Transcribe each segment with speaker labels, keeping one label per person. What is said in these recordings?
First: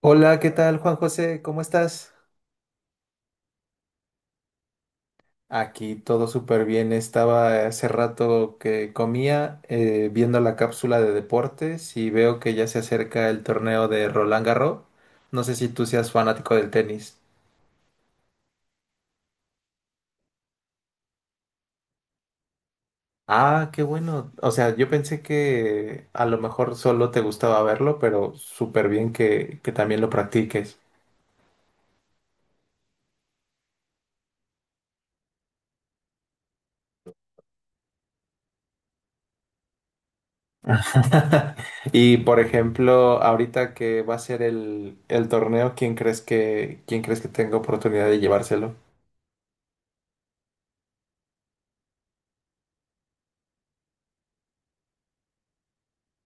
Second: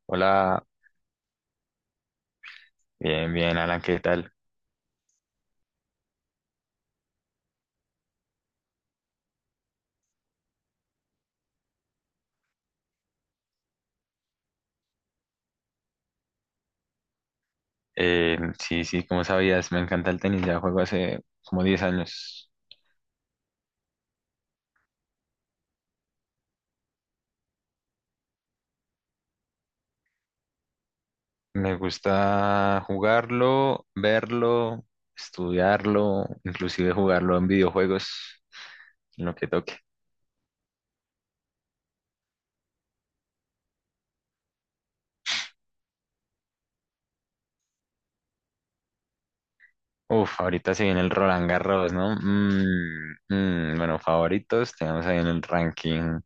Speaker 1: Hola, ¿qué
Speaker 2: Hola,
Speaker 1: tal, Juan José? ¿Cómo estás?
Speaker 2: bien, bien, Alan, ¿qué tal?
Speaker 1: Aquí todo súper bien. Estaba hace rato que comía viendo la cápsula de deportes y veo que ya se acerca el torneo de Roland Garros. No sé si tú seas fanático del tenis.
Speaker 2: Sí, sí, como sabías, me encanta el tenis, ya juego hace como 10 años.
Speaker 1: Ah, qué bueno. O sea, yo pensé que a lo mejor solo te gustaba verlo, pero súper bien que también lo practiques.
Speaker 2: Me gusta jugarlo, verlo, estudiarlo, inclusive jugarlo en videojuegos, en lo que toque.
Speaker 1: Y por ejemplo, ahorita que va a ser el torneo, ¿ quién crees que tenga oportunidad de llevárselo?
Speaker 2: Uf, ahorita se viene el Roland Garros, ¿no? Bueno, favoritos, tenemos ahí en el ranking.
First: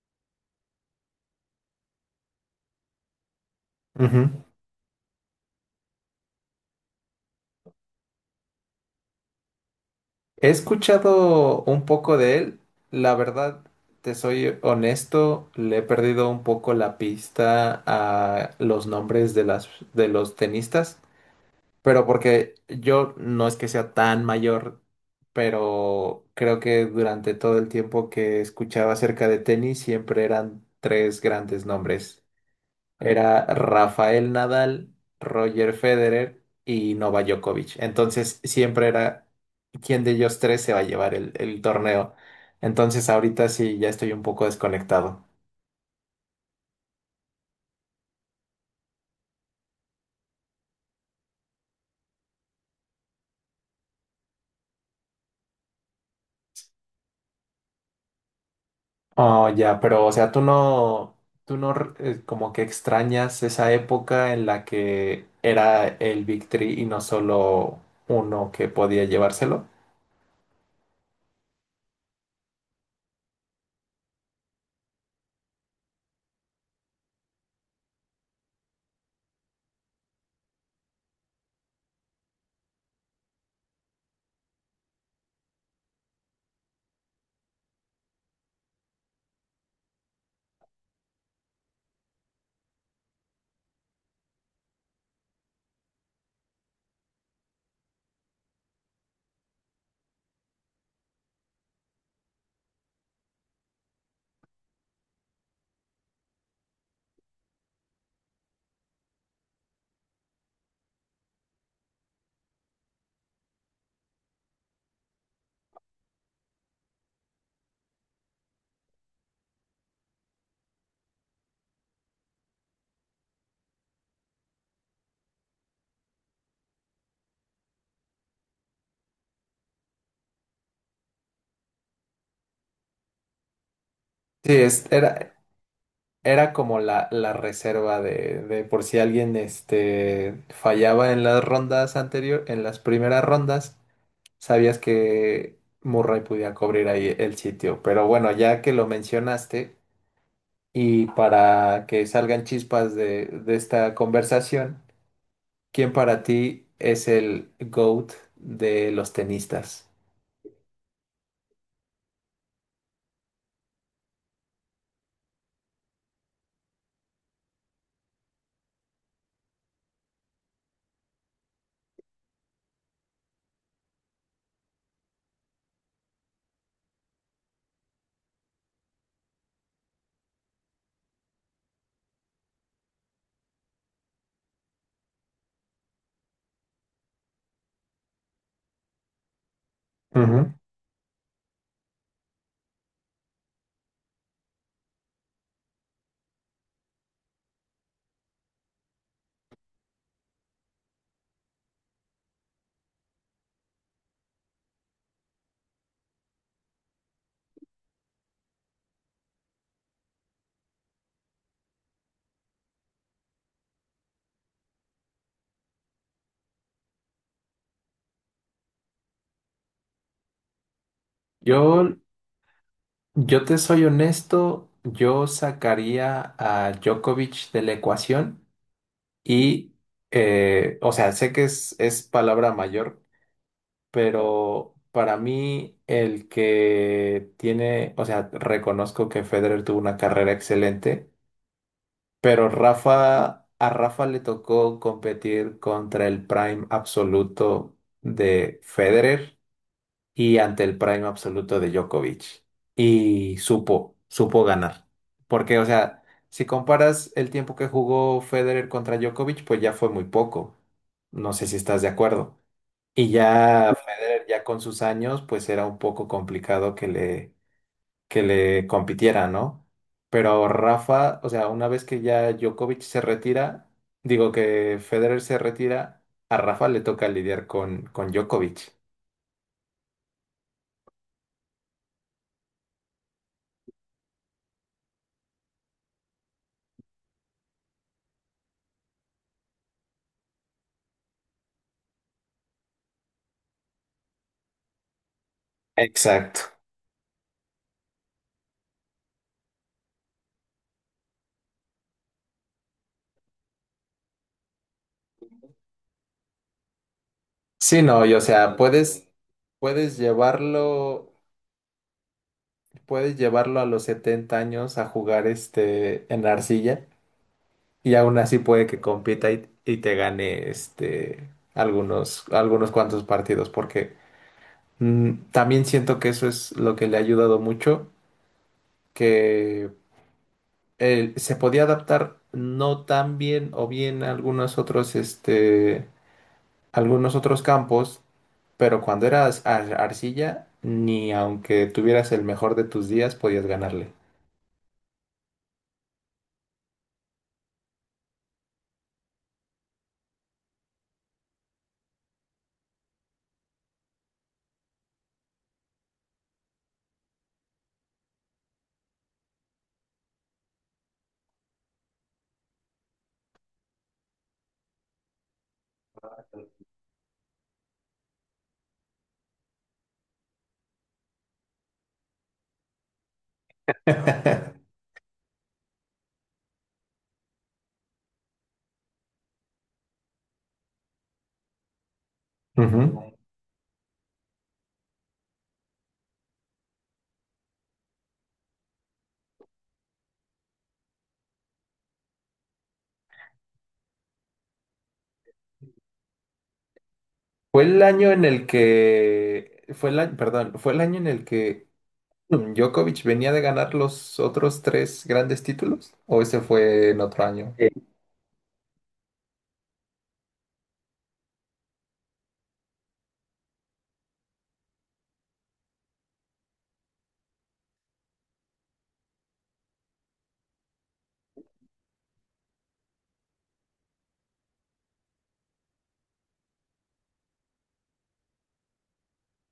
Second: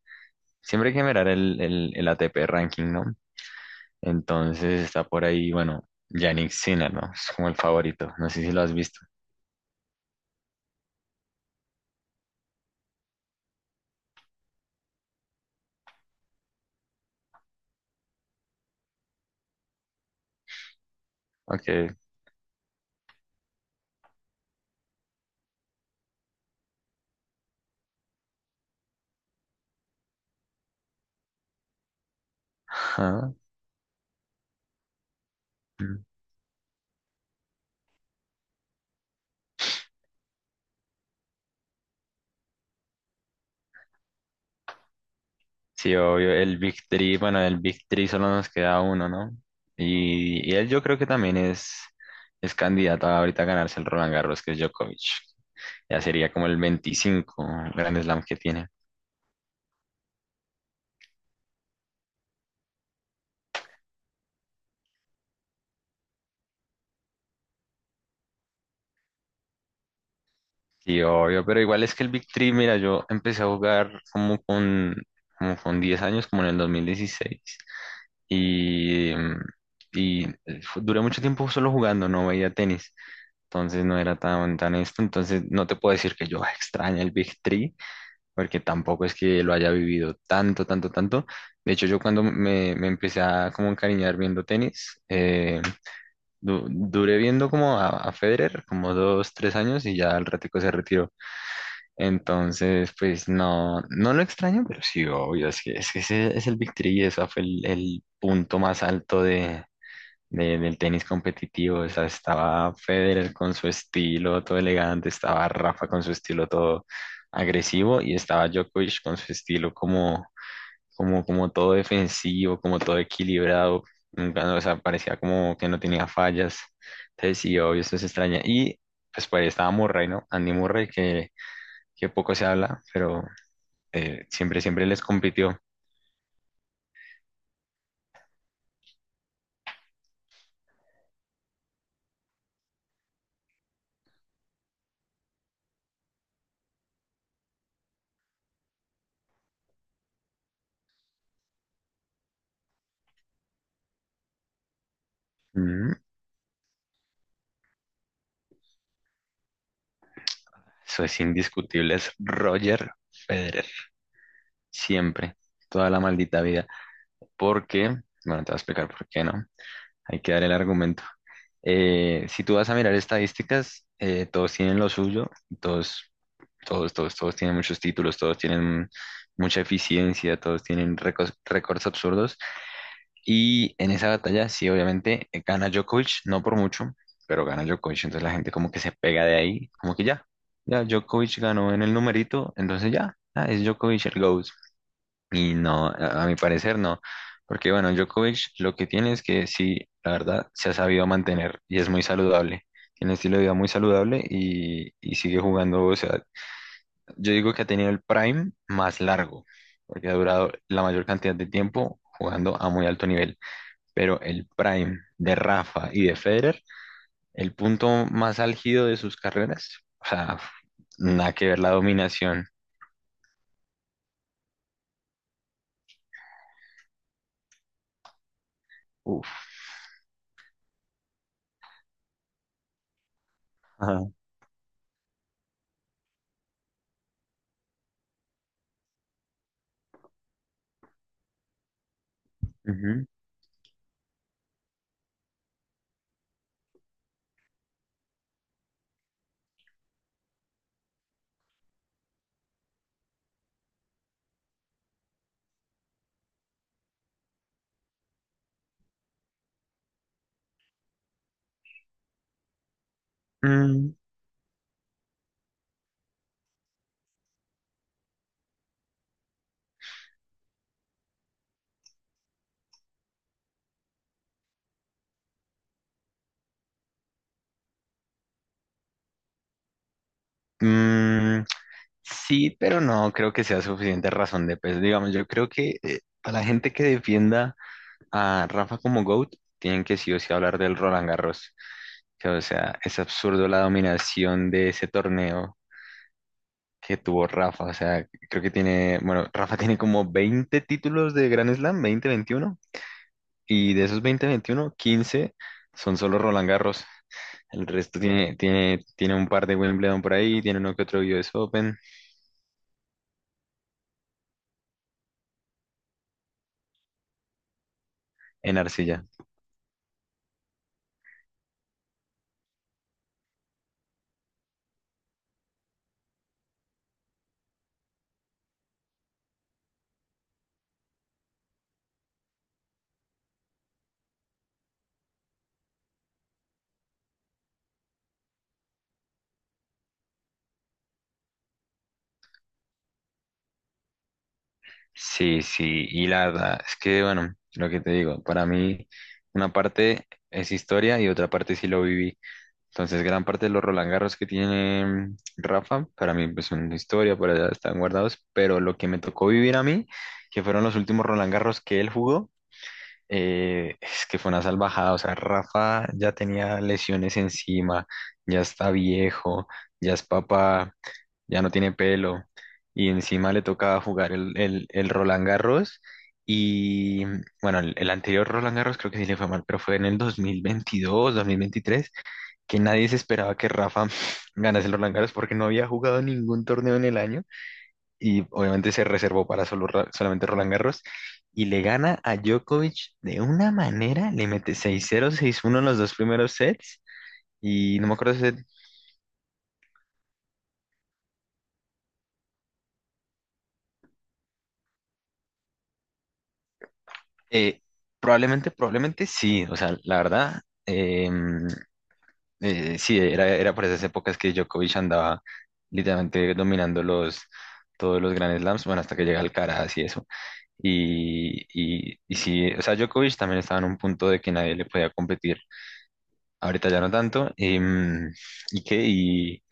Speaker 2: Siempre hay que mirar el ATP ranking, ¿no?
Speaker 1: Ujú.
Speaker 2: Entonces está por ahí, bueno, Yannick Sinner, ¿no? Es como el favorito, no sé si lo has visto.
Speaker 1: He escuchado un poco de él. La verdad, te soy honesto, le he perdido un poco la pista a los nombres de las de los tenistas,
Speaker 2: Okay.
Speaker 1: pero porque yo no es que sea tan mayor, pero creo que durante todo el tiempo que escuchaba acerca de tenis siempre eran tres grandes nombres.
Speaker 2: Ajá.
Speaker 1: Era Rafael Nadal, Roger
Speaker 2: Mm.
Speaker 1: Federer y Novak Djokovic. Entonces siempre era quién de ellos tres se va a llevar el torneo. Entonces ahorita sí ya estoy un poco desconectado.
Speaker 2: Sí, obvio. El Big Three, bueno, el Big Three solo nos queda uno, ¿no? Y él yo creo que también es candidato a ahorita a ganarse el Roland Garros, que es Djokovic. Ya sería como el 25 Grand Slam que tiene.
Speaker 1: Oh, ya, pero o sea, tú no como que extrañas esa época en la que era el Big Three y no solo uno que podía llevárselo.
Speaker 2: Sí, obvio, pero igual es que el Big Three, mira, yo empecé a jugar como con 10 años, como en el 2016. Y, mm, y duré mucho tiempo solo jugando, no veía tenis. Entonces no era tan esto. Entonces no te puedo decir que yo "Ah, extraña el Big Three, porque tampoco es que lo haya vivido tanto, tanto, tanto. De hecho, yo cuando me empecé a como encariñar viendo tenis, duré viendo como a Federer como 2, 3 años y ya al ratico se retiró. Entonces, pues no, no lo extraño, pero sí, obvio, es que ese es el Big Three y eso fue el punto más alto del tenis competitivo. O sea, estaba Federer con su estilo todo elegante, estaba Rafa con su estilo todo agresivo y estaba Djokovic con su estilo como todo defensivo, como todo equilibrado. Nunca, o sea, parecía como que no tenía fallas. Entonces, sí, obvio, eso se extraña. Y pues por ahí estaba Murray, ¿no? Andy Murray, que poco se habla, pero
Speaker 1: Sí,
Speaker 2: siempre, siempre les compitió.
Speaker 1: era como la reserva de por si alguien este, fallaba en las rondas anterior, en las primeras rondas, sabías que Murray podía cubrir ahí el sitio. Pero bueno, ya que lo mencionaste, y para que salgan chispas de esta conversación, ¿quién
Speaker 2: Ujú.
Speaker 1: para ti es el GOAT de los tenistas?
Speaker 2: Eso es indiscutible, es Roger Federer. Siempre, toda la maldita vida. Porque, bueno, te voy a explicar por qué no. Hay que dar el argumento. Si tú vas a mirar estadísticas, todos tienen lo suyo, todos, todos tienen muchos títulos, todos tienen mucha eficiencia, todos tienen récords, récords absurdos. Y en esa batalla, sí, obviamente, gana Djokovic, no por mucho, pero gana Djokovic. Entonces la gente como que se pega de ahí, como que ya,
Speaker 1: Ujú.
Speaker 2: ya Djokovic ganó en el numerito, entonces ya, ah, es Djokovic el GOAT. Y no, a mi parecer no, porque bueno, Djokovic lo que tiene es que sí, la verdad, se ha sabido mantener y es muy saludable. Tiene un estilo de vida muy saludable y sigue jugando, o sea, yo digo que ha tenido el prime más largo, porque ha durado la mayor cantidad de tiempo jugando a muy alto nivel. Pero el prime de Rafa y de Federer, el punto más álgido de sus carreras, o sea, nada que ver la
Speaker 1: Yo,
Speaker 2: dominación.
Speaker 1: yo te soy honesto, yo sacaría a Djokovic de la ecuación.
Speaker 2: Uf.
Speaker 1: Y, o sea, sé que es palabra mayor,
Speaker 2: Ajá.
Speaker 1: pero para mí el que tiene, o sea, reconozco que Federer tuvo una carrera excelente, pero
Speaker 2: Ujú.
Speaker 1: Rafa, a Rafa le tocó competir contra el prime absoluto de Federer y ante el prime absoluto de Djokovic. Y supo ganar. Porque, o sea, si comparas el tiempo que jugó Federer contra Djokovic, pues ya fue muy poco. No sé si estás de acuerdo. Y ya
Speaker 2: Mm,
Speaker 1: Federer, ya con sus años, pues era un poco complicado que le compitiera, ¿no? Pero Rafa, o sea, una vez que ya Djokovic se retira, digo que Federer se retira, a Rafa le toca lidiar con Djokovic.
Speaker 2: mm, Sí pero no creo que sea suficiente razón de peso. Digamos, yo creo que a la gente que defienda a Rafa como GOAT, tienen que sí o sí hablar del Roland Garros. Que, o sea, es absurdo la dominación de ese torneo
Speaker 1: Exacto.
Speaker 2: que tuvo Rafa. O sea, creo que tiene, bueno, Rafa tiene como 20 títulos de Grand Slam, 20, 21, y de esos 20, 21, 15 son solo Roland Garros. El
Speaker 1: Sí,
Speaker 2: resto
Speaker 1: no, y o
Speaker 2: tiene,
Speaker 1: sea,
Speaker 2: tiene,
Speaker 1: puedes,
Speaker 2: tiene un par de
Speaker 1: puedes
Speaker 2: Wimbledon por ahí, tiene uno que otro
Speaker 1: llevarlo,
Speaker 2: US Open
Speaker 1: puedes llevarlo a los 70 años a jugar este en arcilla y aún así
Speaker 2: en
Speaker 1: puede que
Speaker 2: arcilla.
Speaker 1: compita y te gane este algunos, algunos cuantos partidos, porque mm, también siento que eso es lo que le ha ayudado mucho, que él se podía adaptar no tan bien o bien a algunos otros este algunos otros campos, pero cuando eras arcilla, ni aunque tuvieras el mejor de tus días, podías ganarle.
Speaker 2: Sí, sí, y la verdad es que, bueno, lo que te digo, para mí una parte es historia y otra parte sí lo viví. Entonces, gran parte de los Roland Garros que tiene Rafa, para mí pues son historia, por allá están guardados, pero lo que me tocó vivir a mí, que fueron los últimos Roland Garros que él jugó, es que fue una salvajada, o sea, Rafa ya tenía lesiones encima, ya está viejo, ya es papá, ya no tiene pelo. Y encima le toca jugar el, el, el Roland Garros. Y bueno, el anterior Roland Garros creo que sí le fue mal, pero fue en el 2022 2023 que
Speaker 1: Ujú.
Speaker 2: nadie se esperaba que Rafa ganase el Roland Garros porque no había jugado ningún torneo en el año. Y obviamente se reservó para solamente Roland Garros. Y le gana a Djokovic de una manera, le mete 6-0, 6-1 en los dos primeros sets. Y no me acuerdo.
Speaker 1: Fue el año, perdón, fue el año en el que Djokovic venía de ganar los otros tres grandes títulos, o ese fue en otro año.
Speaker 2: Eh, probablemente, probablemente sí. O sea, la verdad, sí, era por esas épocas que Djokovic andaba literalmente dominando todos los Grand Slams, bueno, hasta que llega Alcaraz y eso. Y sí, o sea, Djokovic también estaba en un punto de que nadie le podía competir. Ahorita ya no tanto. ¿Y qué? Y,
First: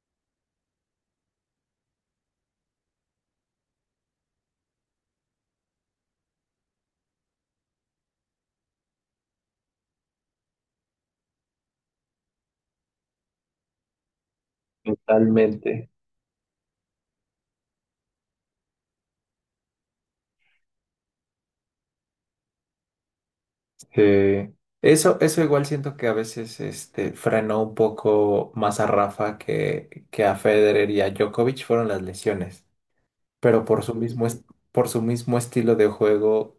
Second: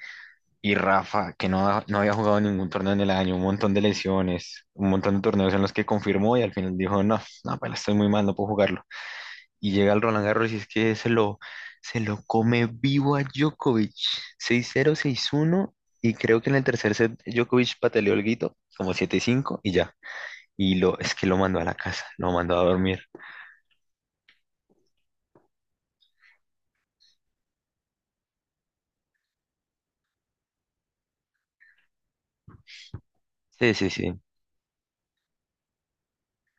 Speaker 2: y Rafa, que no, no había jugado ningún torneo en el año, un montón de lesiones, un montón de torneos en los que confirmó y al final dijo, no, no, pues estoy muy mal, no puedo jugarlo y llega al Roland Garros y es que se lo come vivo a Djokovic. Seis cero seis uno
Speaker 1: Totalmente.
Speaker 2: y creo que en el tercer set Djokovic pataleó el guito, como 7-5 y ya. Y es que lo mandó a la casa, lo mandó a dormir.
Speaker 1: Sí. Eso igual siento que a veces este, frenó un poco más a Rafa que a Federer y a Djokovic fueron las lesiones. Pero
Speaker 2: Sí,
Speaker 1: por
Speaker 2: sí,
Speaker 1: su
Speaker 2: sí.
Speaker 1: mismo, est- por su mismo estilo de juego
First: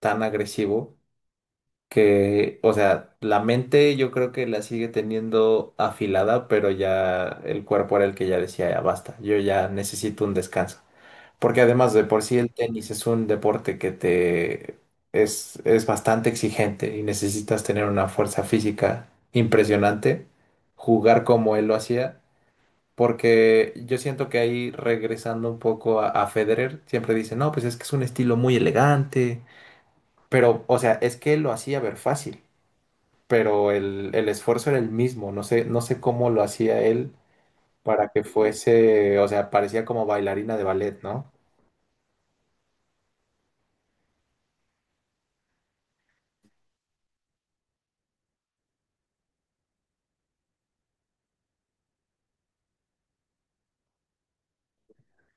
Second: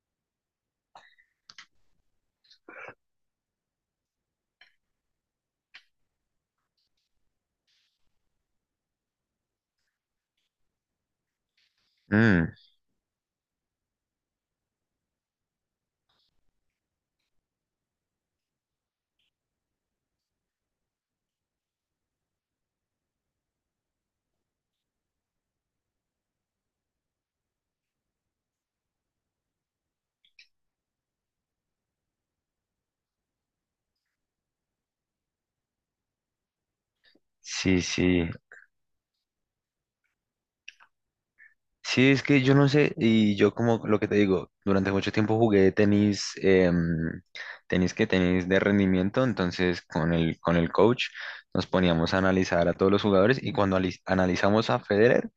Speaker 1: tan agresivo que, o sea, la mente yo creo que la sigue teniendo afilada, pero ya el cuerpo era el que ya decía, ya basta, yo ya necesito un descanso. Porque además de por sí el
Speaker 2: Mm,
Speaker 1: tenis es un deporte que te es bastante exigente y necesitas tener una fuerza física impresionante. Jugar como él lo hacía, porque yo siento que ahí regresando un poco a Federer, siempre dice, no, pues es que es un estilo muy elegante, pero, o sea, es que él lo hacía ver fácil, pero el esfuerzo era el mismo, no sé cómo lo hacía él
Speaker 2: sí,
Speaker 1: para que
Speaker 2: sí.
Speaker 1: fuese, o sea, parecía como bailarina de ballet, ¿no?
Speaker 2: Sí, es que yo no sé, y yo como lo que te digo, durante mucho tiempo jugué tenis, tenis que tenis de rendimiento, entonces con el coach nos poníamos a analizar a todos los jugadores y cuando analizamos a Federer,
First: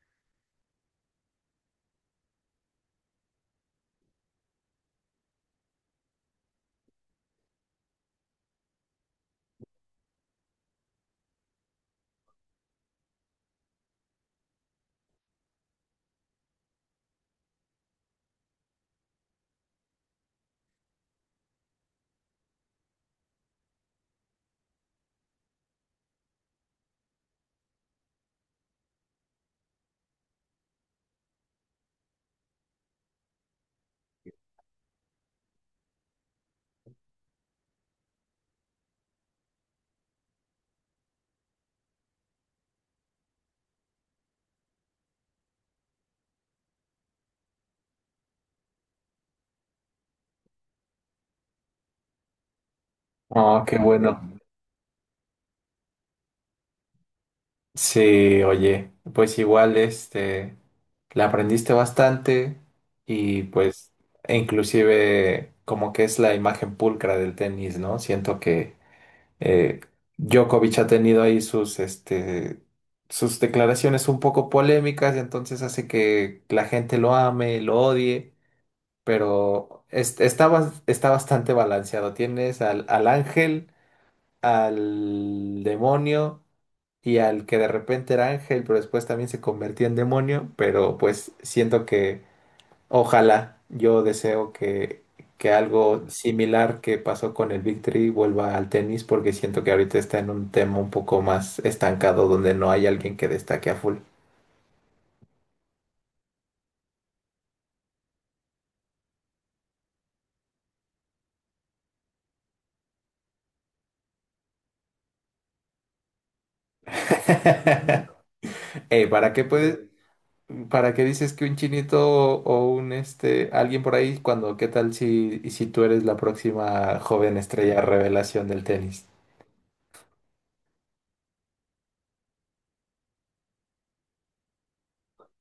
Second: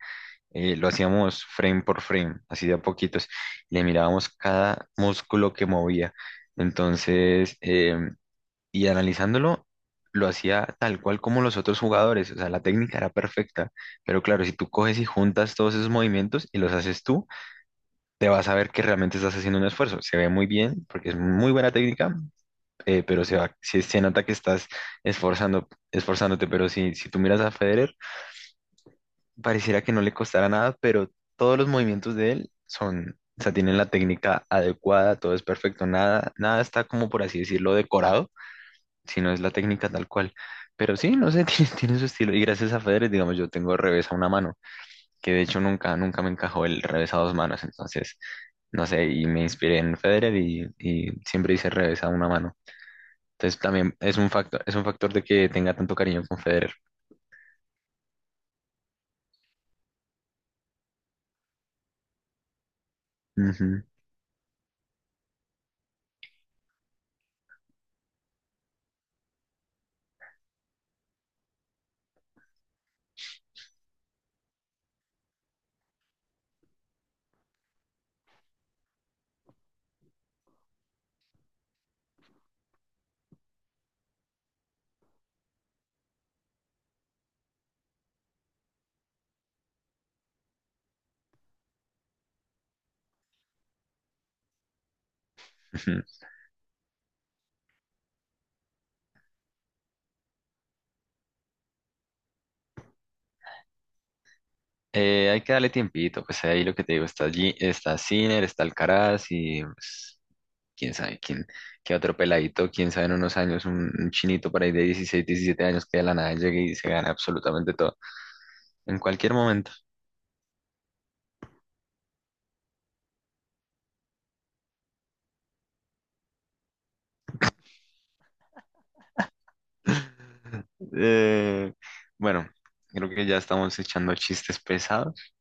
Speaker 2: lo hacíamos frame por frame, así de a poquitos. Le mirábamos cada músculo que movía. Entonces, y analizándolo, lo hacía tal cual como los otros jugadores. O sea, la técnica era perfecta. Pero claro, si tú coges y juntas todos esos movimientos y los haces tú, te vas a ver que realmente estás haciendo un esfuerzo. Se ve muy bien, porque es muy buena técnica, pero se nota que estás esforzándote. Pero si tú miras a Federer, pareciera que no le costara nada, pero todos los movimientos de él son, o sea, tienen la técnica adecuada, todo es perfecto, nada, nada está como por así decirlo decorado, sino es la técnica tal cual. Pero sí, no sé, tiene su estilo. Y gracias a Federer, digamos, yo tengo revés a una mano, que de hecho nunca, nunca me encajó el revés a dos manos. Entonces, no sé, y me inspiré en Federer y siempre hice revés a una mano. Entonces
Speaker 1: Oh, qué
Speaker 2: también
Speaker 1: bueno.
Speaker 2: es un factor de que tenga tanto cariño con Federer.
Speaker 1: Sí, oye, pues igual este, la aprendiste bastante y
Speaker 2: Ujú,
Speaker 1: pues, e inclusive como que es la imagen pulcra del tenis, ¿no? Siento que... Eh, Djokovic ha tenido ahí sus, este, sus declaraciones un poco polémicas y entonces hace que la gente lo ame, lo odie, pero está, está bastante balanceado. Tienes al ángel, al demonio y al que de repente era ángel, pero después también se convertía en demonio, pero pues siento... Ojalá, yo deseo que
Speaker 2: ujú.
Speaker 1: algo similar que pasó con el Big Three vuelva al tenis porque siento que ahorita está en un tema un poco más estancado donde no hay alguien que destaque a full.
Speaker 2: Hay que darle tiempito, pues ahí lo que te digo, está allí, está Sinner, está Alcaraz y pues, quién sabe quién, qué otro peladito, quién sabe en unos años un chinito por ahí de 16, 17 años que de la nada llegue y se gane absolutamente todo, en
Speaker 1: Eh, ¿para
Speaker 2: cualquier
Speaker 1: qué
Speaker 2: momento.
Speaker 1: puedes, para qué dices que un chinito o un este alguien por ahí cuando qué tal si tú eres la próxima joven estrella revelación del tenis?
Speaker 2: Eh, bueno, creo que ya estamos echando chistes pesados,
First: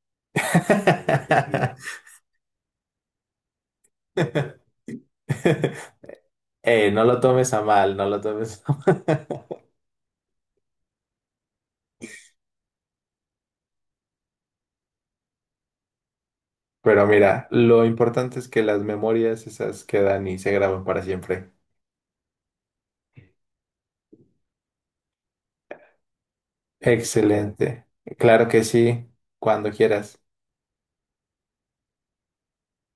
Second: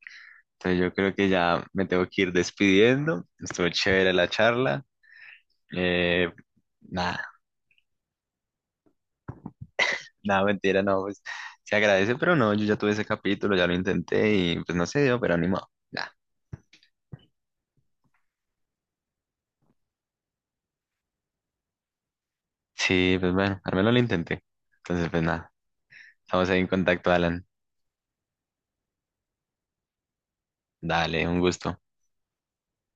Speaker 2: entonces yo creo que ya me tengo que ir despidiendo, estuvo chévere la charla, eh,
Speaker 1: No lo
Speaker 2: nada,
Speaker 1: tomes a mal, no lo tomes.
Speaker 2: nada, mentira, no, pues se agradece, pero no, yo ya tuve ese capítulo, ya lo intenté y pues no se dio, pero animado. Nada.
Speaker 1: Pero mira, lo importante es que las memorias esas quedan y se graban para siempre.
Speaker 2: Sí, pues bueno, al menos lo intenté. Entonces, pues nada, estamos ahí en contacto, Alan.
Speaker 1: Excelente. Claro que sí, cuando quieras.
Speaker 2: Dale, un gusto.